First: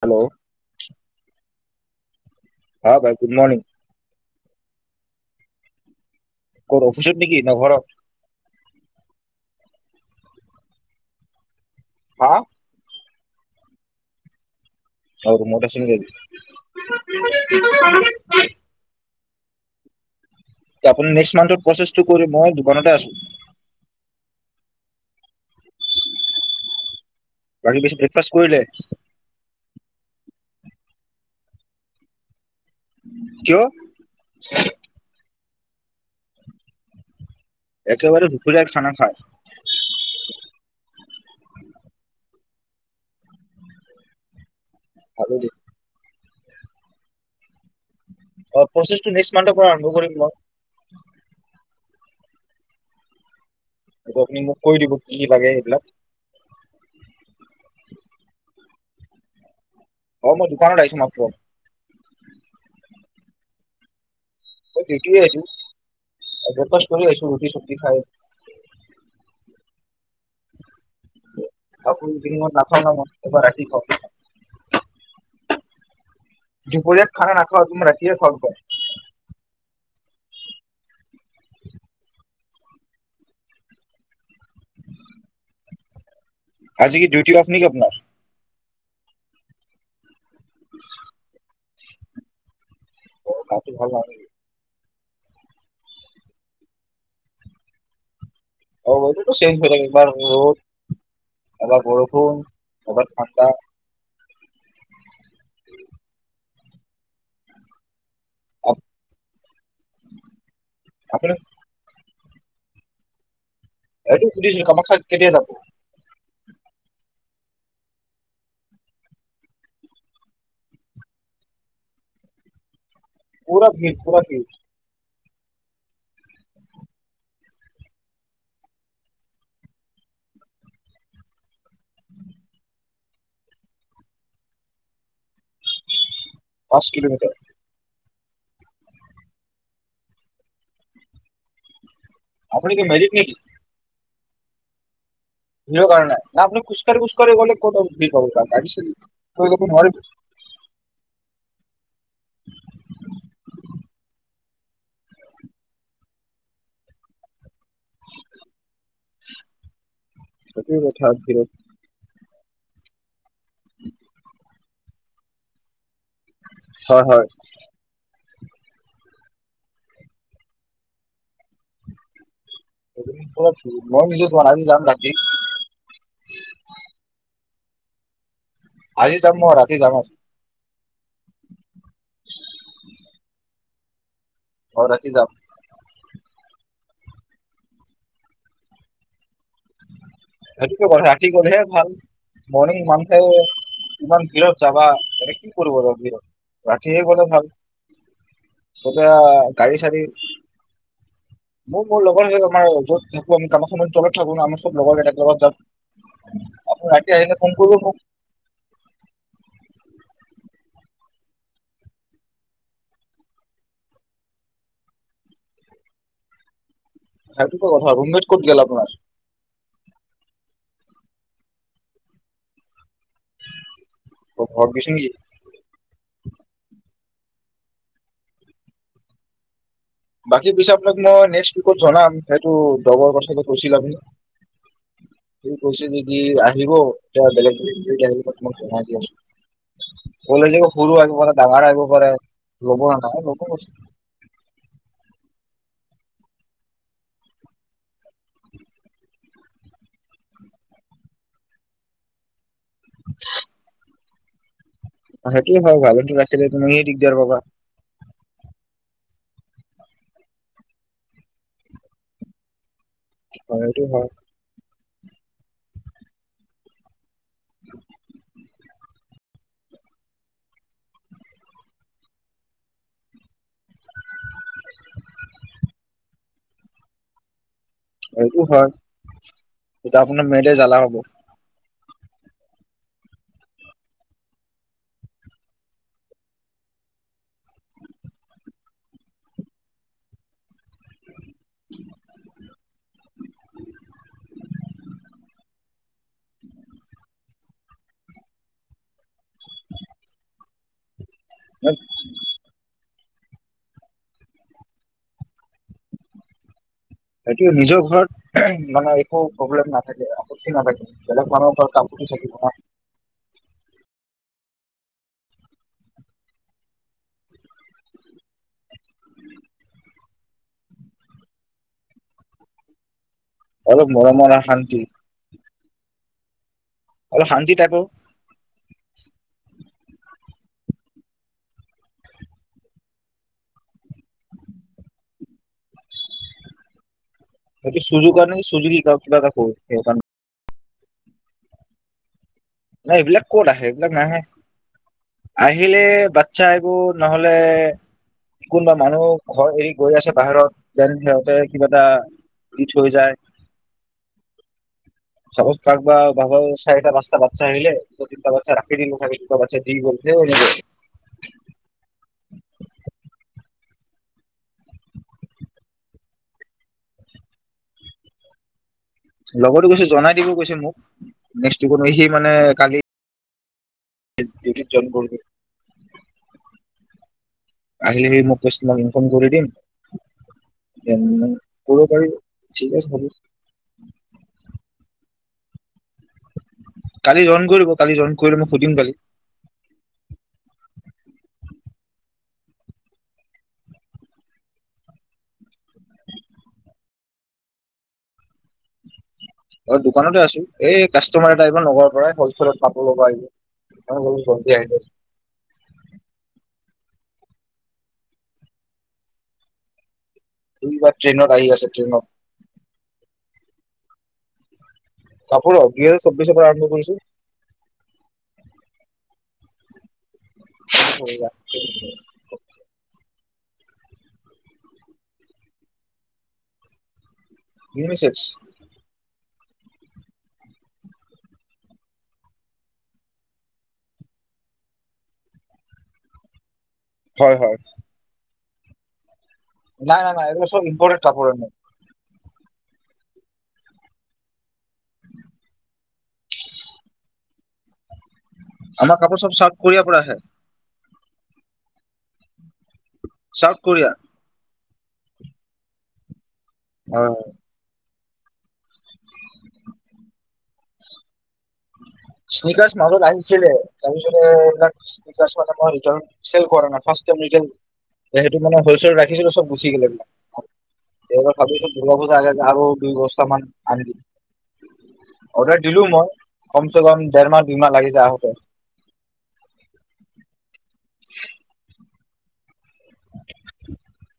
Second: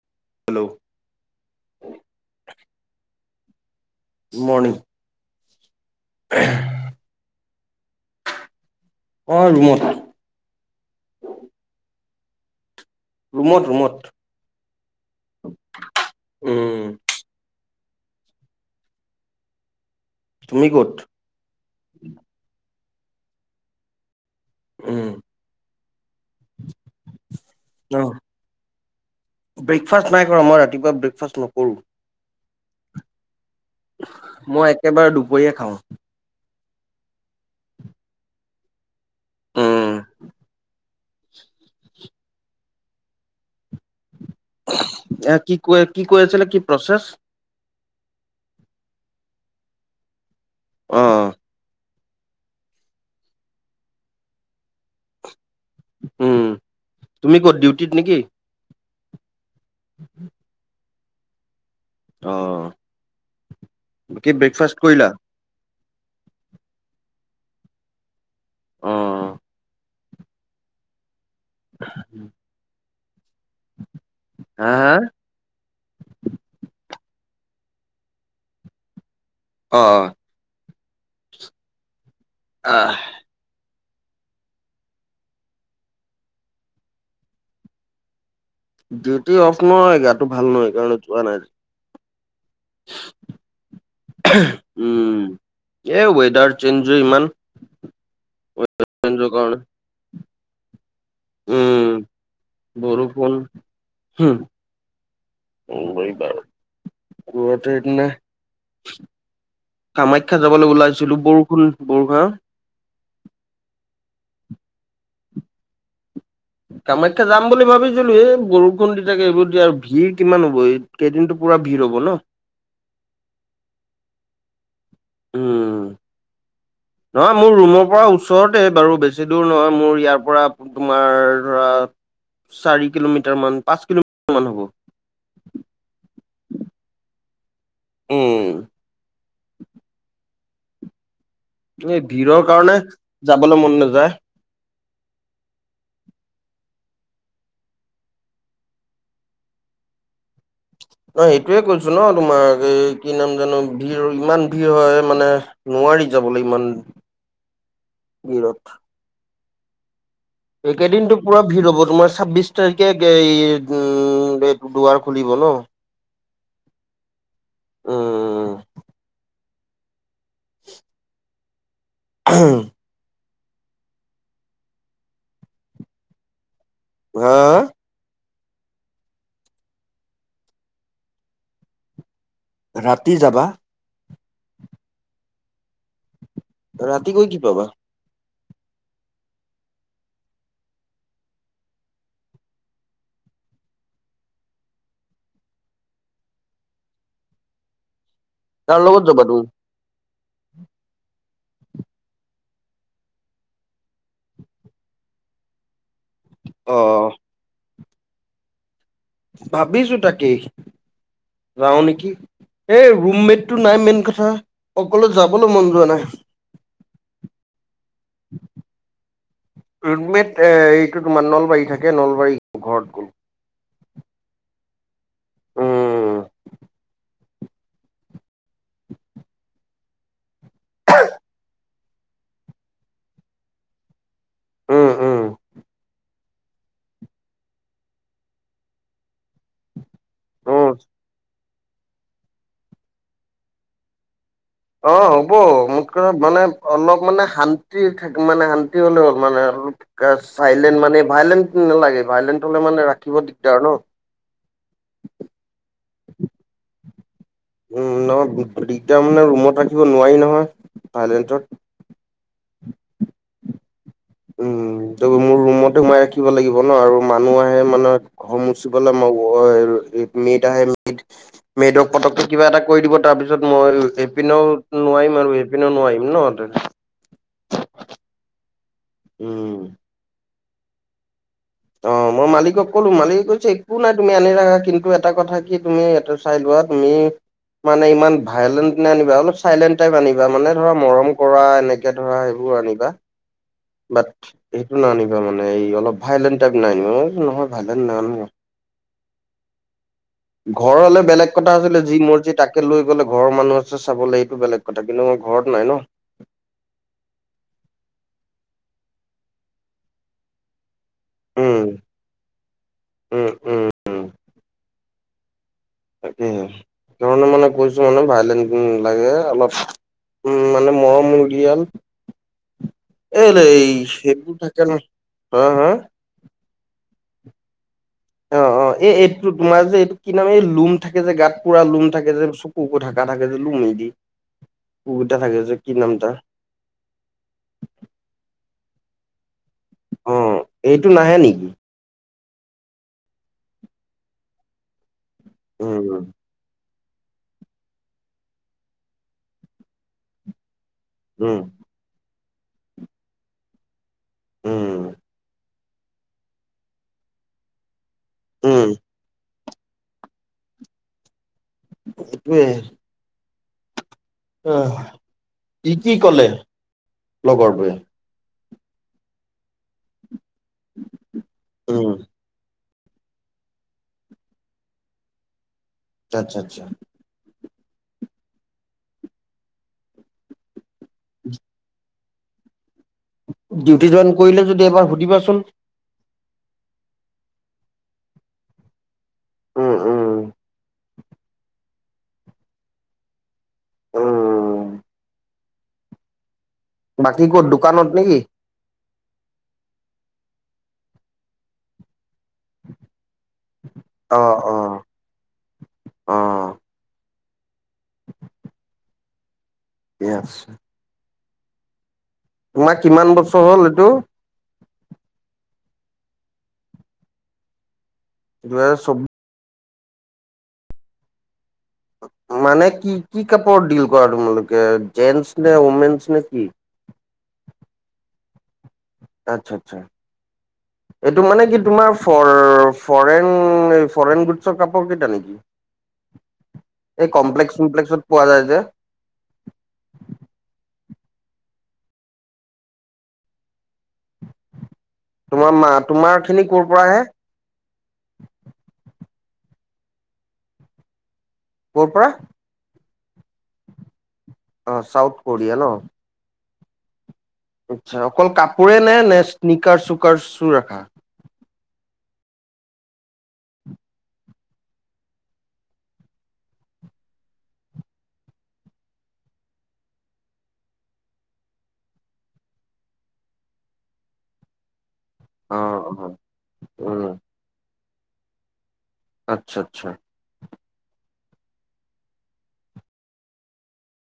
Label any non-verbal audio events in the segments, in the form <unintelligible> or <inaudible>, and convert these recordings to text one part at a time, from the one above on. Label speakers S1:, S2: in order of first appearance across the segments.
S1: Hello! হা ভাই, good morning.
S2: Morning.
S1: ক'ত অফিচত নেকি? ন' ঘৰত?
S2: অ', ৰুমত।
S1: হা
S2: ৰুমত, ৰুমত।
S1: <unintelligible>
S2: তুমি ক'ত
S1: আপুনি নেক্সট মান্থত প্ৰচেছটো কৰি, মই দোকানতে আছোঁ।
S2: উম।
S1: বাকী বেছি
S2: অ',
S1: ব্ৰেকফাষ্ট কৰিলে
S2: ব্ৰেকফাষ্ট নাই কৰা, মই ৰাত ৰাতিপুৱা ব্ৰেকফাষ্ট নকৰোঁ।
S1: কিয়
S2: মই একেবাৰে দুপৰীয়া থ।
S1: একেবাৰে দুপৰীয়া খানা খায়।
S2: উম।
S1: ভালো
S2: এ
S1: দে
S2: কি কয় কি কৰিছিলে কি প্ৰচেছ?
S1: অ প্ৰচেছটো নেক্স মান্থৰ পৰা আৰম্ভ কৰিম
S2: অ
S1: মই। হ'ব আপুনি মোক কৈ দিব কি লাগে। এইবিলাক
S2: উম, তুমি ক'ত ডিউটিত নেকি?
S1: অ, মই দোকানত আহিছো মাত্ৰ।
S2: অ',
S1: <unintelligible> ৰুটি চব্জি খাই।
S2: অ',
S1: <unintelligible>
S2: হা হা
S1: <unintelligible> দূপৰীয়া খানা নাখাও তুমি ৰাতি খাও
S2: অ', আহ,
S1: আজি কি ডিউটি অফ নেকি আপোনাৰ?
S2: ডিউটি অফ নহয় গাটো ভাল নহয় কাৰণে যোৱা নাই।
S1: অ, গাটো ভাল নাই‌ নেকি?
S2: উম, এই ৱেডাৰ চেঞ্জো ইমান। ৱেডাৰ
S1: অ,
S2: চেঞ্জৰ
S1: ৱেডাৰটো
S2: কাৰণে
S1: চেঞ্জ হৈ থাকে ইমান ৰদ। এবাৰ
S2: উম
S1: বৰষুণ এবাৰ ঠাণ্ডা
S2: মুম্বাইৰ বাৰ গুৱাহাটীত নে? কামাখ্যা যাবলৈ ওলাইছিলো
S1: আপুনি
S2: বৰষুণ- বৰষা হা
S1: এইটো সুধিছিলো কামাখ্য কেতিয়া যাব।
S2: কামাখ্যা যাম বুলি ভাবিছিলো এই বৰষুণ দি থাকে এইবোৰ দিয়া আৰু ভিৰ কিমান হ'ব এই কেইদিনো পুৰা ভিৰ হ'ব ন।
S1: পুৰা ভিৰ - পুৰা ভিৰ।
S2: উম,
S1: <inaudible>
S2: নহয় মোৰ ৰুমৰ পৰা ওচৰতে বাৰু বেছি দূৰ নহয় মোৰ ইয়াৰ পৰা তোমাৰ ধৰা চাৰি কিলোমিটাৰ মান, পাচ কিলোমিটাৰ মান হ'ব।
S1: পাচ কিলোমিটাৰ।
S2: উম, এই ভিৰৰ
S1: আপুনি
S2: কাৰণে
S1: কি মেৰিট নেকি
S2: যাবলৈ মন নাযায়।
S1: ভিৰৰ কাৰণে অ, আপুনি খোজকাঢ়ি - খোজকাঢ়ি গলে ক'ত ভিৰ পাব। <inaudible>
S2: অ, সেইটোয়ে কৈছো ন তোমাৰ এই কি নাম জানো। ভিৰ ইমান ভিৰ হয় মানে নোৱাৰি যাবলৈ ইমান ভিৰত।
S1: সেইটোৱে কথা
S2: এইকেইদিনটো পুৰা
S1: ভিৰত
S2: ভিৰ হ'ব তোমাৰ ছাব্বিশ তাৰিখে উম, দুৱাৰ খুলিব ন।
S1: হয় - হয়।
S2: উম, <inaudible> উম,
S1: মই নিজে চোন আজি যাম ৰাতি।
S2: হা
S1: আজি যাম মই ৰাতি যাম অ,
S2: ৰাতি যাবা।
S1: অ, ৰাতি যাম।
S2: ৰাতি গৈ কি পাবা।
S1: ৰাতি গলেহে ভাল মৰ্ণিং ইমান খ ইমান ভিৰত যাবা তাতে কি কৰিব যাম ভিৰত ৰাতিহে গ'লে ভাল
S2: কাৰ লগত যাবা তুমি
S1: তেতিয়া গাড়ী চাড়ী
S2: <inaudible>
S1: মোক মোৰ লগৰ হৈ <unintelligible> আমাৰ য'ত থাকো আমি কামৰ সময় তলত থাকো ন আমাৰ সব লগৰ কেইটাক লগত জাপ,
S2: অ
S1: আপু ৰাতি আহিলে ফোন কৰিব মোক।
S2: ভাবিছো তাকেই যাওঁ নেকি? এই ৰুমমেটটো নাই মেইন কথা অকলে যাবলৈ মন যোৱা নাই।
S1: সেইটো কথা ৰোমমেট ক'ত গে'ল আপোনাৰ?
S2: ৰৰুটমেট এইটো তোমাৰ নলবাৰী থাকে নলবাৰী ঘৰত গ'ল।
S1: অ', ঘৰ গৈছে নেকি?
S2: উম।
S1: বাকী পিছে আপোনাক মই নেক্স উইকত জনাম সেইটো দগৰ কথাটো কৈছিল আপুনি।
S2: উম উম
S1: ত কচি দি কি আহিব <unintelligible> বেলেগ <unintelligible> বলে যে
S2: উম
S1: সৰু আহিব পাৰে ডাঙৰ আহিব পাৰে ল'ব নে নাই ল'ব
S2: অ হ'ব মোঠ কথা মানে অলপ মানে শান্তি থাক মানে শান্তি হলে হ'ল মানে। চাইলেণ্ট মানে ভাইলেণ্ট নালাগে, ভাইলেণ্ট হ'লে মানে ৰাখিব দিগদাৰ ন
S1: সেইটো হ ভালটো ৰাখিলে তুমি সি দিগদিয়াৰ পাবা।
S2: উম নহয় দিগটাৰ মানে ৰুমত ৰাখিব নোৱাৰি নহয় ভাইলেন্টত
S1: <unintelligible> হয় এইটো হয়
S2: উম ত মোৰ ৰুমত সোমাই ৰাখিব লাগিব ন আৰু মানুহ আহে মানে <unintelligible> মেদ আহে মেদ, মেদ পতককে কিবা এটা কৰি দিব তাৰপিছত ম ম এপিনেও নোৱাৰিম আৰু এপিনেও নোৱাৰিম ন।
S1: এইটো হয়
S2: উম
S1: এতিয়া আপোনাৰ মেতে জ্বালা হ'ব।
S2: অ
S1: <unintelligible>
S2: মই মালিকক ক'লো মালিকে কৈছে একো নাই তুমি আনি ৰাখা কিন্তু এটা কথা কি তুমি ইয়াতে চাই লোৱা তুমি মানে ইমান ভাইলেন্ট নানিবা অলপ চাইলেণ্ট টাইপ আনিবা মানে ধৰা মৰম কৰা এনেকে ধৰা এইবোৰ কুকুৰ আনিবা? বাট সেইটো নানিবা মানে অলপ ভাইলেণ্ট টাইপ নানিব অ', নহয় ভাইলেণ্ট নাই অনা।
S1: <unintelligible>
S2: ঘৰ হ'লে বেলেগ কথা আছিলে যি মৰ্জি তাকে লৈ গ'লে ঘৰৰ মানুহ আছে চাবলৈ সেইটো বেলেগ কথা, কিন্তু মই ঘৰত নাই ন।
S1: সেইটো নিজৰ ঘৰত মানে একো প্ৰব্লেম নাথাকে আপত্তি নাথাকে, বেলেগ মানুহৰ
S2: উম
S1: ঘৰত কাপোৰত থাকিব ন'।
S2: উম উম তাকণে ধৰণৰ মানে কৈছো মানে ভাইলেন লাগে অলপ। উম মানে মহ মূৰ্গিয়ান।
S1: <unintelligible>
S2: এই এই
S1: অলপ মৰমৰ
S2: সেইবোৰ
S1: আৰু
S2: থাকে
S1: শান্তি
S2: ন' হা-হা
S1: অলপ শান্তি টাইপো
S2: অ'অ'এই এইটো তোমাৰ যে এই। কি নাম এই লোম থাকে যে গাত পুৰা লোম থাকে যে চকুবোৰ ঢাকা থাকে যে লুমেদি কুকোটা থাকে যে কি নাম তাৰ।
S1: হয় সুযোগ কাৰ নে কি সুযু কি ক কৰ সণ
S2: অ এইটো নাহে নেকি?
S1: নাই এইবিলাক ক'ত আহে এইবিলাক নাহে আহিলে
S2: উম
S1: বাচ্ছা এইবোৰ। নহ'লে কোনবা মানুহ ঘৰ এৰি গৈ আছে বাহিৰত যেন সিহঁতে
S2: উম
S1: কিবা এটা দি থৈ যায়
S2: উম।
S1: ব কাক বা ভাব চাৰিটা পাঁচতা বাচ্ছা আহিলে তই তিনটা বাচ্ছা
S2: উম
S1: ৰাখি দিলি চাৰি। <unintelligible>
S2: এইটোৱে অহ কি কি ক'লে লগৰটোৱে
S1: লগতো কৈছো জনাই দিব কৈছে, মোক নেক্স টিৰিপ
S2: উম
S1: সি মানে কালি জন কৰ
S2: টেন চেন ছা।
S1: আহিলে সেই মোক কৈছিলাং ইনফৰ্ম কৰি দিম। এন নং ক'ব পাৰিব ঠিক আছ
S2: ডিউটি জইন কৰিলে যদি এবাৰ সুধিবাচোন?
S1: কালি জইন কৰিব কালি জইন কৰিলে মই সুধিম কালি।
S2: উম উম। উম‌। বাকী ক'ত দোকানত নেকি?
S1: অ দোকানতে আছো, এই কাষ্টমাৰ এটা আহিগল নগৰৰ পৰাই সজ ষ্টোৰত কাপোৰ লব আহিব, অ অলপ জল্দি আহিব।
S2: অ কে আছে।
S1: সি কিবা ট্ৰেইনত আহি আছে ট্ৰেইনত।
S2: তোমাৰ কিমান বছৰ হ'ল, এইটো?
S1: কাপোৰৰ বিয়েচ ছব্বিশৰ পৰা আৰম্ভ কৰিছো।
S2: দুইহেজাৰ ছব্ব
S1: <unintelligible> পইবা।
S2: মানে কি কি কাপোৰ ডিল কৰা তোমালোকে জেন্টচ নে, ও'মেনচ নে কি?
S1: ইউনিছেক্স।
S2: আচ্ছা আচ্ছা।
S1: উ
S2: এইটো মানে কি তোমাৰ ফৰ ফৰেন, ফৰেন গুডছৰ কাপোৰ কেইটা নেকি?
S1: <inaudible>
S2: এই কমপ্লেক্স
S1: হয়
S2: চমপ্লেক্সত পোৱা যায় যে?
S1: নাই নাই নাই এইবো চব ইম্পৰটেন কাপোৰ
S2: তোমাৰ মা, তোমাৰ খিনি ক'ৰ পৰা আহে?
S1: আমাৰ কাপোৰ সব চাউথ কোৰিয়াৰ পৰা আহে।
S2: ক'ৰ পৰা?
S1: South Korea.
S2: অঁ চাউথ কৰিয়া ন!
S1: হয়।
S2: চা অকল কাপোৰে নে, নে স্নিকাৰ চুকাৰচু ৰাখা?
S1: স্নিকাৰ মাজত আহিছিলে। তাৰপিছতে এবিলাক স্নিকাৰচ মানে চেল কৰা নাই। ফাচ সব ৰিতেল, সে সেইটো মানে হলচেল ৰাখিছিলো চব গুচি গ'ল এইবিলাক। এইবাৰ ভাবিছো দূৰ্গাপুজা আগে আগে আৰু দুই বস্তা মান আনি দিম।
S2: অ
S1: অৰ্ডাৰ দিলো মই।
S2: অ
S1: কম চেকম
S2: উম
S1: দেৰ মাহ দুই মাহ লাগি যায় আহোঁতে।
S2: আচ্ছা আচ্ছা।
S1: উ <unintelligible> <inaudible>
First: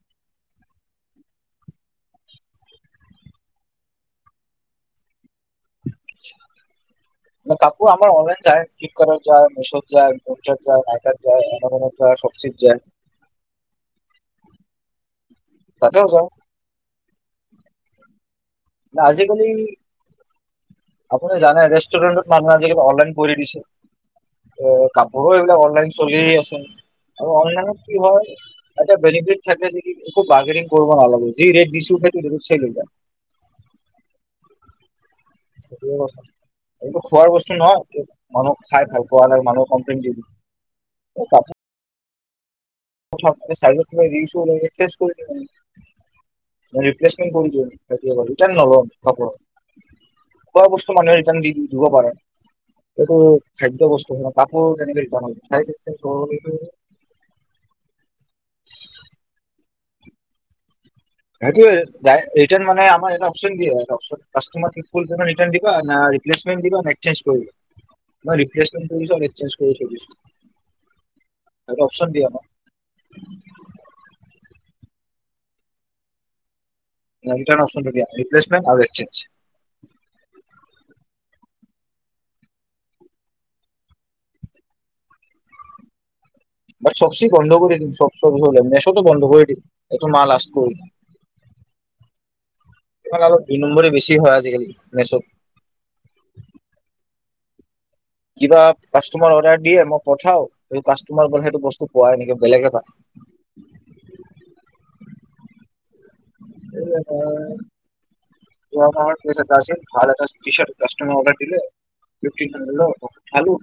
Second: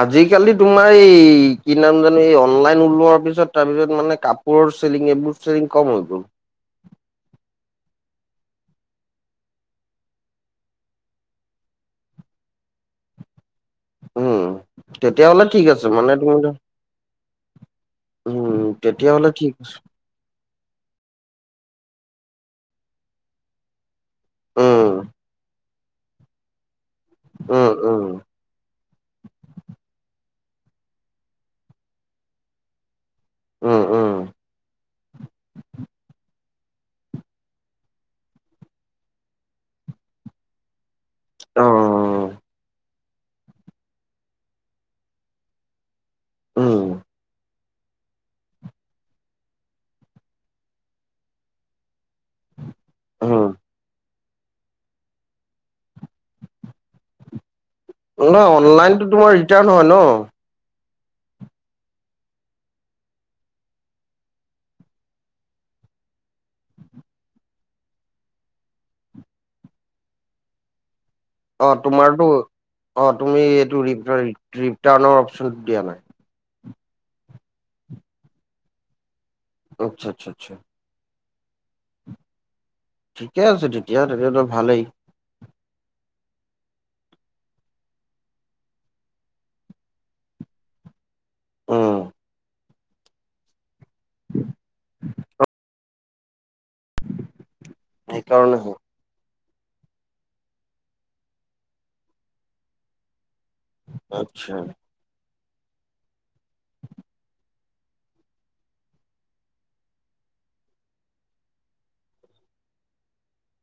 S2: আজিকালি তোমাৰ এই কি নাম জানো, এই অনলাইন ওলোৱাৰ পিছত তাৰ পিছত মানে কাপোৰ তোৰ চেলিং মোৰ চেলিং কম হৈগল।
S1: <inaudible> ম কাপোৰ আাৰ অনলাইন যায়, ফ্লিপকাৰ্টৰ যায়, মেছত যায়, <unintelligible> যায়, মাৰ্কেট যায় এমৰনত যায় সব যায়। চঠিক <unintelligible> যায়।
S2: উম তেতিয়াহলে ঠিক আছে
S1: তাতেও
S2: মানে
S1: যাওঁ
S2: ধৰি লোৱা
S1: আজিকালি
S2: ঠিক আছে।
S1: আপুনি জানে যষ্ট ৰেষ্টুৰেণ্টত মানুহ আজিকাল অনলাইন কৰি দিছে
S2: উম,
S1: কাপোৰো এইবিলাক অনলাইন চলিইয়ে আছে আৰু
S2: উম,
S1: অনলাইনত কি
S2: উম,
S1: হয় এটা বেনিফিট থাকে নেকি। বাৰগেধিং কৰিব নালাগে যি ৰেট দিছো সেইটো <unintelligible> লৈ যাহ।
S2: উম উম।
S1: এইটো খোৱাৰ বস্তু নহয়, মানুহক চাই ভাল পোৱা নাই মানুহক কমপ্লেইন দিবি। তাকে
S2: <inaudible>
S1: সঁচা চাৰিওফালে স্কেন কৰি শেষ কৰিলে।
S2: উম,
S1: ৰিপ্লেচমেণ্ট কৰি দিম ৰিটাৰ্ণ নলও কাপোৰ। খোৱা বস্তু মানুহে ৰিটাৰ্ণ দি দিব পাৰে। এইটো
S2: উম।
S1: খাদ্য বস্তু হয়, কাপোৰ কেনেকৈ দিব নোৱাৰি চাই চিন্তি লৈহে দিব পাৰি।
S2: ন অনলাইনতো তোমাৰ ৰিটাৰ্ণ হয় ন।
S1: সেইটো ৰিতাণ্ট মানে আমাক এটা অপচন দিয়ে যে হয়দিবা না। ৰিপ্লেচমেট দিবা নে এক্সচেঞ্জ কৰিবা। মই ৰিপ্লেচমেণ্ট কৰিছো আৰু এক্সচেঞ্জ কৰি থৈ দিছো।
S2: অ' তোমাৰতো অ' তুমি এইটো ৰি ৰিটাৰ্ণৰ অপচনটো দিয়া নাই।
S1: দুটা অপশন থাকে দিয়া ৰৰিপ্লেচমণ্ট আৰু একসচেঞজ
S2: আচ্ছা-আচ্ছা-আচ্ছা। ঠিকে আছে তেতিয়া তেতিয়াটো ভালেই
S1: বাত চবচে বন্ধ কৰি দিম চবচৈ হ'ল নেচোতো বন্ধ কৰি দিম এটো মাল আছে।
S2: উম,
S1: আ দুই নম্বৰে বেছি হয় আজিকালি মেচত।
S2: সেইকাৰণে
S1: কিবা
S2: হয়।
S1: কাষ্টমাৰ অডাৰ দিয়ে মই পঠাও এই কাষ্টমাৰ বোলে সেইটো বস্তু পোৱাই নেকি বেলেগে পায়।
S2: আচ্ছা।
S1: এ হয়। আ পাৰ আছিল ভাল এটা টিচাৰ্ট কাষ্টমাৰ অৰ্ডাৰ দিলে সুঠি খালি ন খালো।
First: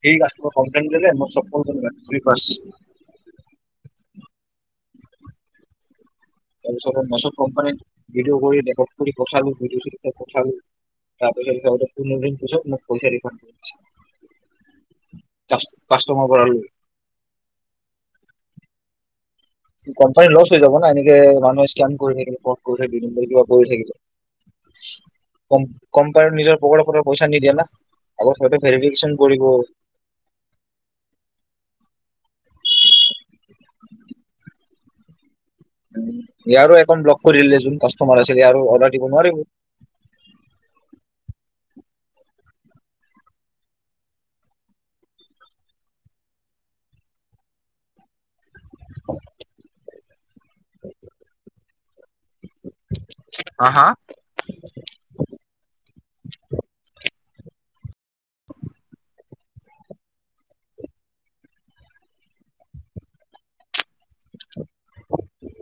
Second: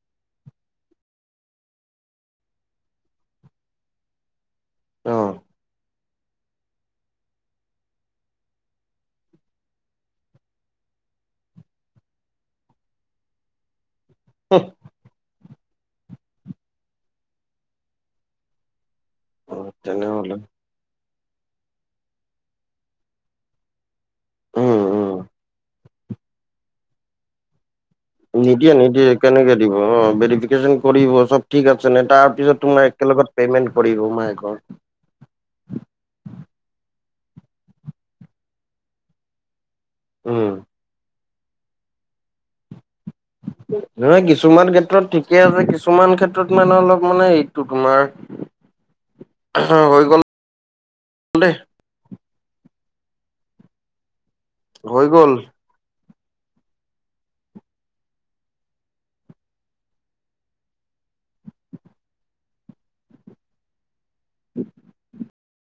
S1: সি ৰাতিপুৱা কমপ্লেন দিলে মোৰ মেত্ৰিক পাছ। <inaudible>
S2: অহ।
S1: তাৰ পিছত মেছত কোম্পানীত ভিডিঅ' কৰি ৰেকৰ্ড কৰি পঠালো ভিডিঅ পঠালো। তাৰ পাছত মোৰ পোন্ধৰ দিন পিছত মোক পইচা ৰিফাণ্ড
S2: উম'।
S1: কাষ্টমাৰ পৰা কোম্পানী
S2: তেনেহ'লে
S1: লচ হৈ যাব না এনেকে মানুহে স্কেন কৰি থাকিলে প কৰি থাকে কিবা কৰি থাকিলে।
S2: উম, উম।
S1: কোম্পানী নিজৰ পকেটত পইচা নিদিয়ে ন।
S2: নিদিয়ে নিদিয়ে কেনেকে দিব অ' ভেৰিফিকেশ্যন কৰিব চব ঠিক আছে ন' তাৰ পিছত তোমাৰ। লগত পেমেন্ট কৰিব মাইকৰ।
S1: ইয়াৰো একান্ট ব্লক কৰি কাষ্টমাৰে আছিল ইয়াৰ অৰ্ডাৰ দিব নোৱাৰিব।
S2: উম।
S1: <inaudible>
S2: নহয় কিছুমান ক্ষেত্ৰত ঠিকে আছে, কিছুমান ক্ষেত্ৰত মানে অলপ মানে এইটো তোমাৰ হৈ গ'ল দেই।
S1: হা-হা।
S2: হৈ গ'ল।
S1: <inaudible>